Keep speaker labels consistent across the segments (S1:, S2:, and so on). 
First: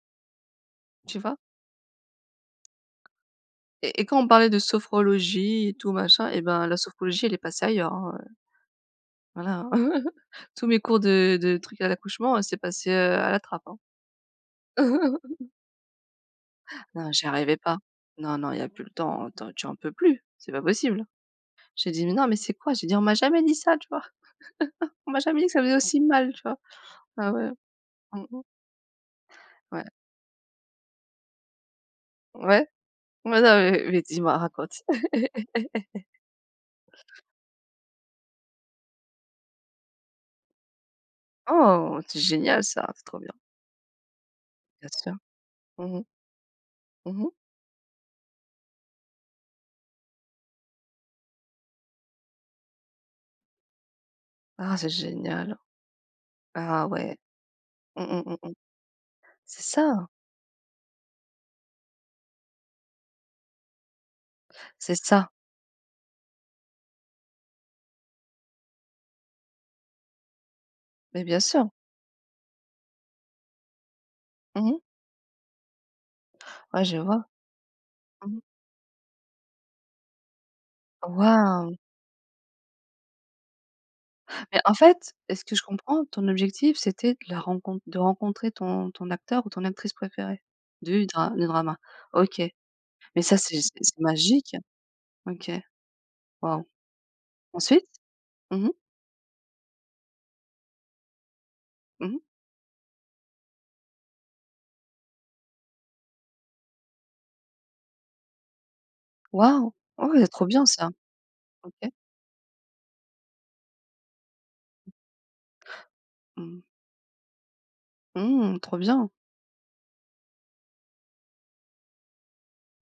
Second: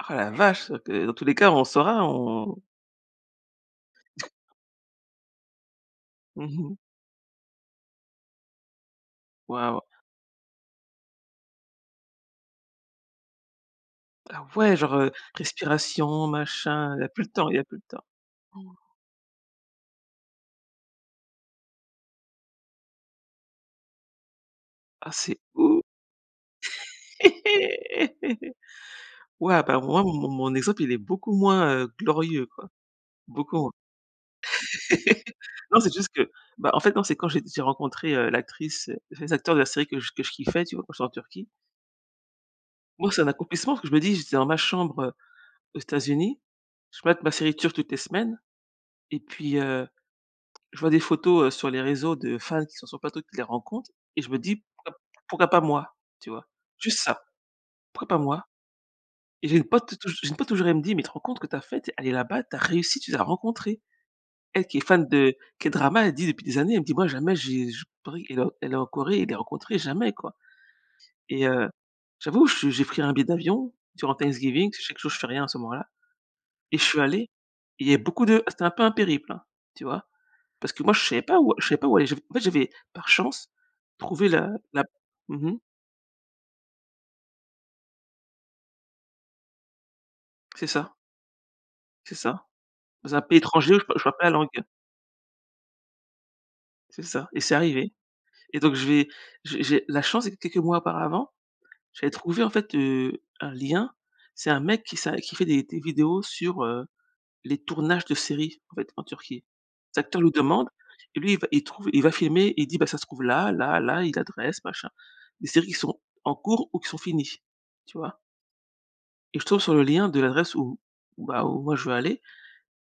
S1: Oh la vache! Heu, dans
S2: Tu
S1: tous les
S2: vois?
S1: cas, on saura, on
S2: Et et quand on parlait de sophrologie et tout machin, eh
S1: Mmh
S2: ben,
S1: mh.
S2: la sophrologie, elle est passée ailleurs, hein, heu voilà.
S1: Waouh.
S2: Hein. Tous mes cours de de trucs à l'accouchement, c'est passé, heu, à la trappe, hein.
S1: Ah ouais, genre, heu, respiration, machin, il y a
S2: Non,
S1: plus
S2: j'y
S1: le temps il
S2: arrivais
S1: y a plus
S2: pas.
S1: le temps.
S2: Non non, il y a plus le temps. Attends, tu en peux plus, c'est pas possible. J'ai dit: «Mais non, mais c'est quoi?» J'ai dit: «On m'a jamais dit ça, tu vois?
S1: Ah,
S2: On m'a
S1: c'est
S2: jamais dit que ça faisait
S1: ou
S2: aussi mal tu vois?» Ah ouais. Mmh mh.
S1: waouh! Bah,
S2: Ouais.
S1: moi, mon mon exemple, il est beaucoup moins, heu, glorieux,
S2: Ouais.
S1: quoi.
S2: Non,
S1: Beaucoup moins,.
S2: mais mais dis-moi, raconte.
S1: Non, c'est juste que, bah, en fait, non, c'est quand j'ai j'ai rencontré, heu, l'actrice, les acteurs de la série que je que je kiffais, tu vois? Quand j'étais en Turquie.
S2: Oh, c'est génial, ça,
S1: Pour
S2: c'est
S1: moi, c'est
S2: trop
S1: un
S2: bien!
S1: accomplissement parce que je me dis: «J'étais dans ma
S2: Bien sûr.
S1: chambre aux
S2: Mmh mh.
S1: États-Unis, je
S2: Mmh
S1: matte
S2: mh.
S1: ma série turque toutes les semaines» et puis, heu, je vois des photos, heu, sur les réseaux de fans qui sont sur le plateau et qui les rencontrent, et je me dis:
S2: Ah, c'est
S1: «Pourquoi, pourquoi
S2: génial.
S1: pas moi, tu vois?»
S2: Ah
S1: Juste
S2: ouais.
S1: ça.
S2: Mmh
S1: Pourquoi pas
S2: mh mmh
S1: moi?
S2: mh,
S1: Et j'ai
S2: c'est
S1: une pote j'ai une
S2: ça.
S1: pote, tou touj et j'ai une pote, toujours, elle me dit: «Mais tu te rends compte que tu as faite, tu es allée là-bas, tu as réussi, tu les as rencontrés». Elle qui est
S2: C'est
S1: fan
S2: ça!
S1: de K-drama, elle dit depuis des années, elle me dit: «Moi, jamais j'ai je». Pareil, elle est elle est en Corée et les rencontrer, jamais, quoi,
S2: Mais, bien
S1: et
S2: sûr.
S1: heu, j'avoue, je j'ai pris un billet d'avion durant Thanksgiving
S2: Mmh
S1: parce
S2: mh.
S1: que je sais que, moi, je fais rien à ce moment là, et je
S2: Ouais, je
S1: suis allée
S2: vois.
S1: et il y a beaucoup
S2: Mmh.
S1: de ah, c'était un peu un périple, hein, tu vois? Parce que, moi, je
S2: Oh,
S1: savais pas où je
S2: waouh!
S1: savais pas où aller. J'ai fait en fait, j'ai fait, par chance, trouvé le,
S2: Mais, en
S1: la
S2: fait, à ce
S1: mmh
S2: que
S1: mh.
S2: je comprends, ton objectif, c'était de le rencon de rencontrer ton ton acteur ou ton actrice préférée
S1: C'est ça
S2: du dra du drama.
S1: c'est
S2: OK,
S1: ça. Dans un
S2: mais ça,
S1: pays
S2: c'est c'est
S1: étranger, où je pa
S2: c'est
S1: où je parle pas la langue.
S2: magique. OK. Waouh!
S1: C'est ça, et c'est
S2: Ensuite?
S1: arrivé, et
S2: Mmh mh.
S1: donc je vais, j'ai j'ai la chance que, quelques mois auparavant,
S2: Mmh
S1: j'avais
S2: mh.
S1: trouvé, en fait, heu, un lien. C'est un mec qui ça qui fait des des vidéos sur, heu, les tournages de séries, en fait, en Turquie.
S2: Waouh!
S1: Les
S2: Oh,
S1: acteur
S2: ouais,
S1: lui
S2: trop bien,
S1: demandent
S2: ça.
S1: et lui, il va, il trouve
S2: OK.
S1: et il va filmer et il dit: «Bah, ça se trouve là là là et l'adresse, machin». Des séries qui sont en
S2: Mmh mh.
S1: cours ou qui sont finies, tu vois?
S2: Mmh, trop bien!
S1: Et je tombe sur le lien de l'adresse où où, bah, où, moi, je veux aller,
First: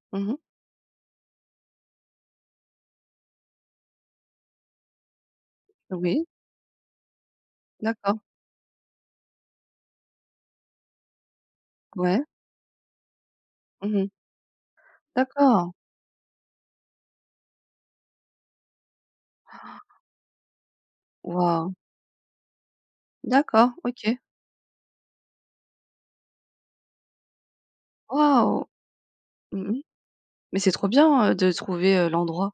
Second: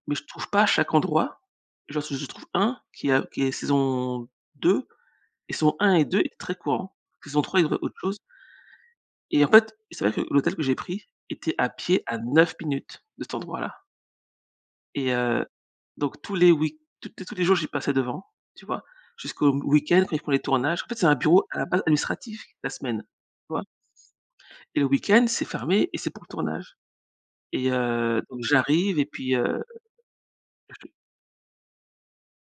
S1: mais
S2: Mmh
S1: je
S2: mh.
S1: trouve pas chaque endroit. Genre, si je trouve un qui a qui est saison 2, et saison 1 et 2
S2: Oui.
S1: c'est très courant. Saison 3, il y avait autre chose.
S2: D'accord.
S1: Et, en fait, c'est vrai que l'hôtel que j'ai pris était, à pied, à
S2: Ouais.
S1: 9 minutes de cet endroit-là.
S2: Mmh mh.
S1: Et heu,
S2: D'accord.
S1: donc tous les week tous tous les jours, j'y passais devant, tu vois? Jusqu'au au week-end, quand ils font les tournages. En fait, c'est un bureau, à la
S2: Waouh!
S1: base, administratif, la semaine, tu vois?
S2: D'accord, OK.
S1: Et le week-end, c'est fermé, et c'est pour le tournage, et heu, donc
S2: Waouh!
S1: j'arrive, et puis,
S2: Mmh
S1: heu,
S2: mh, mais c'est
S1: je
S2: trop
S1: t
S2: bien, heu, de trouver, heu, l'endroit.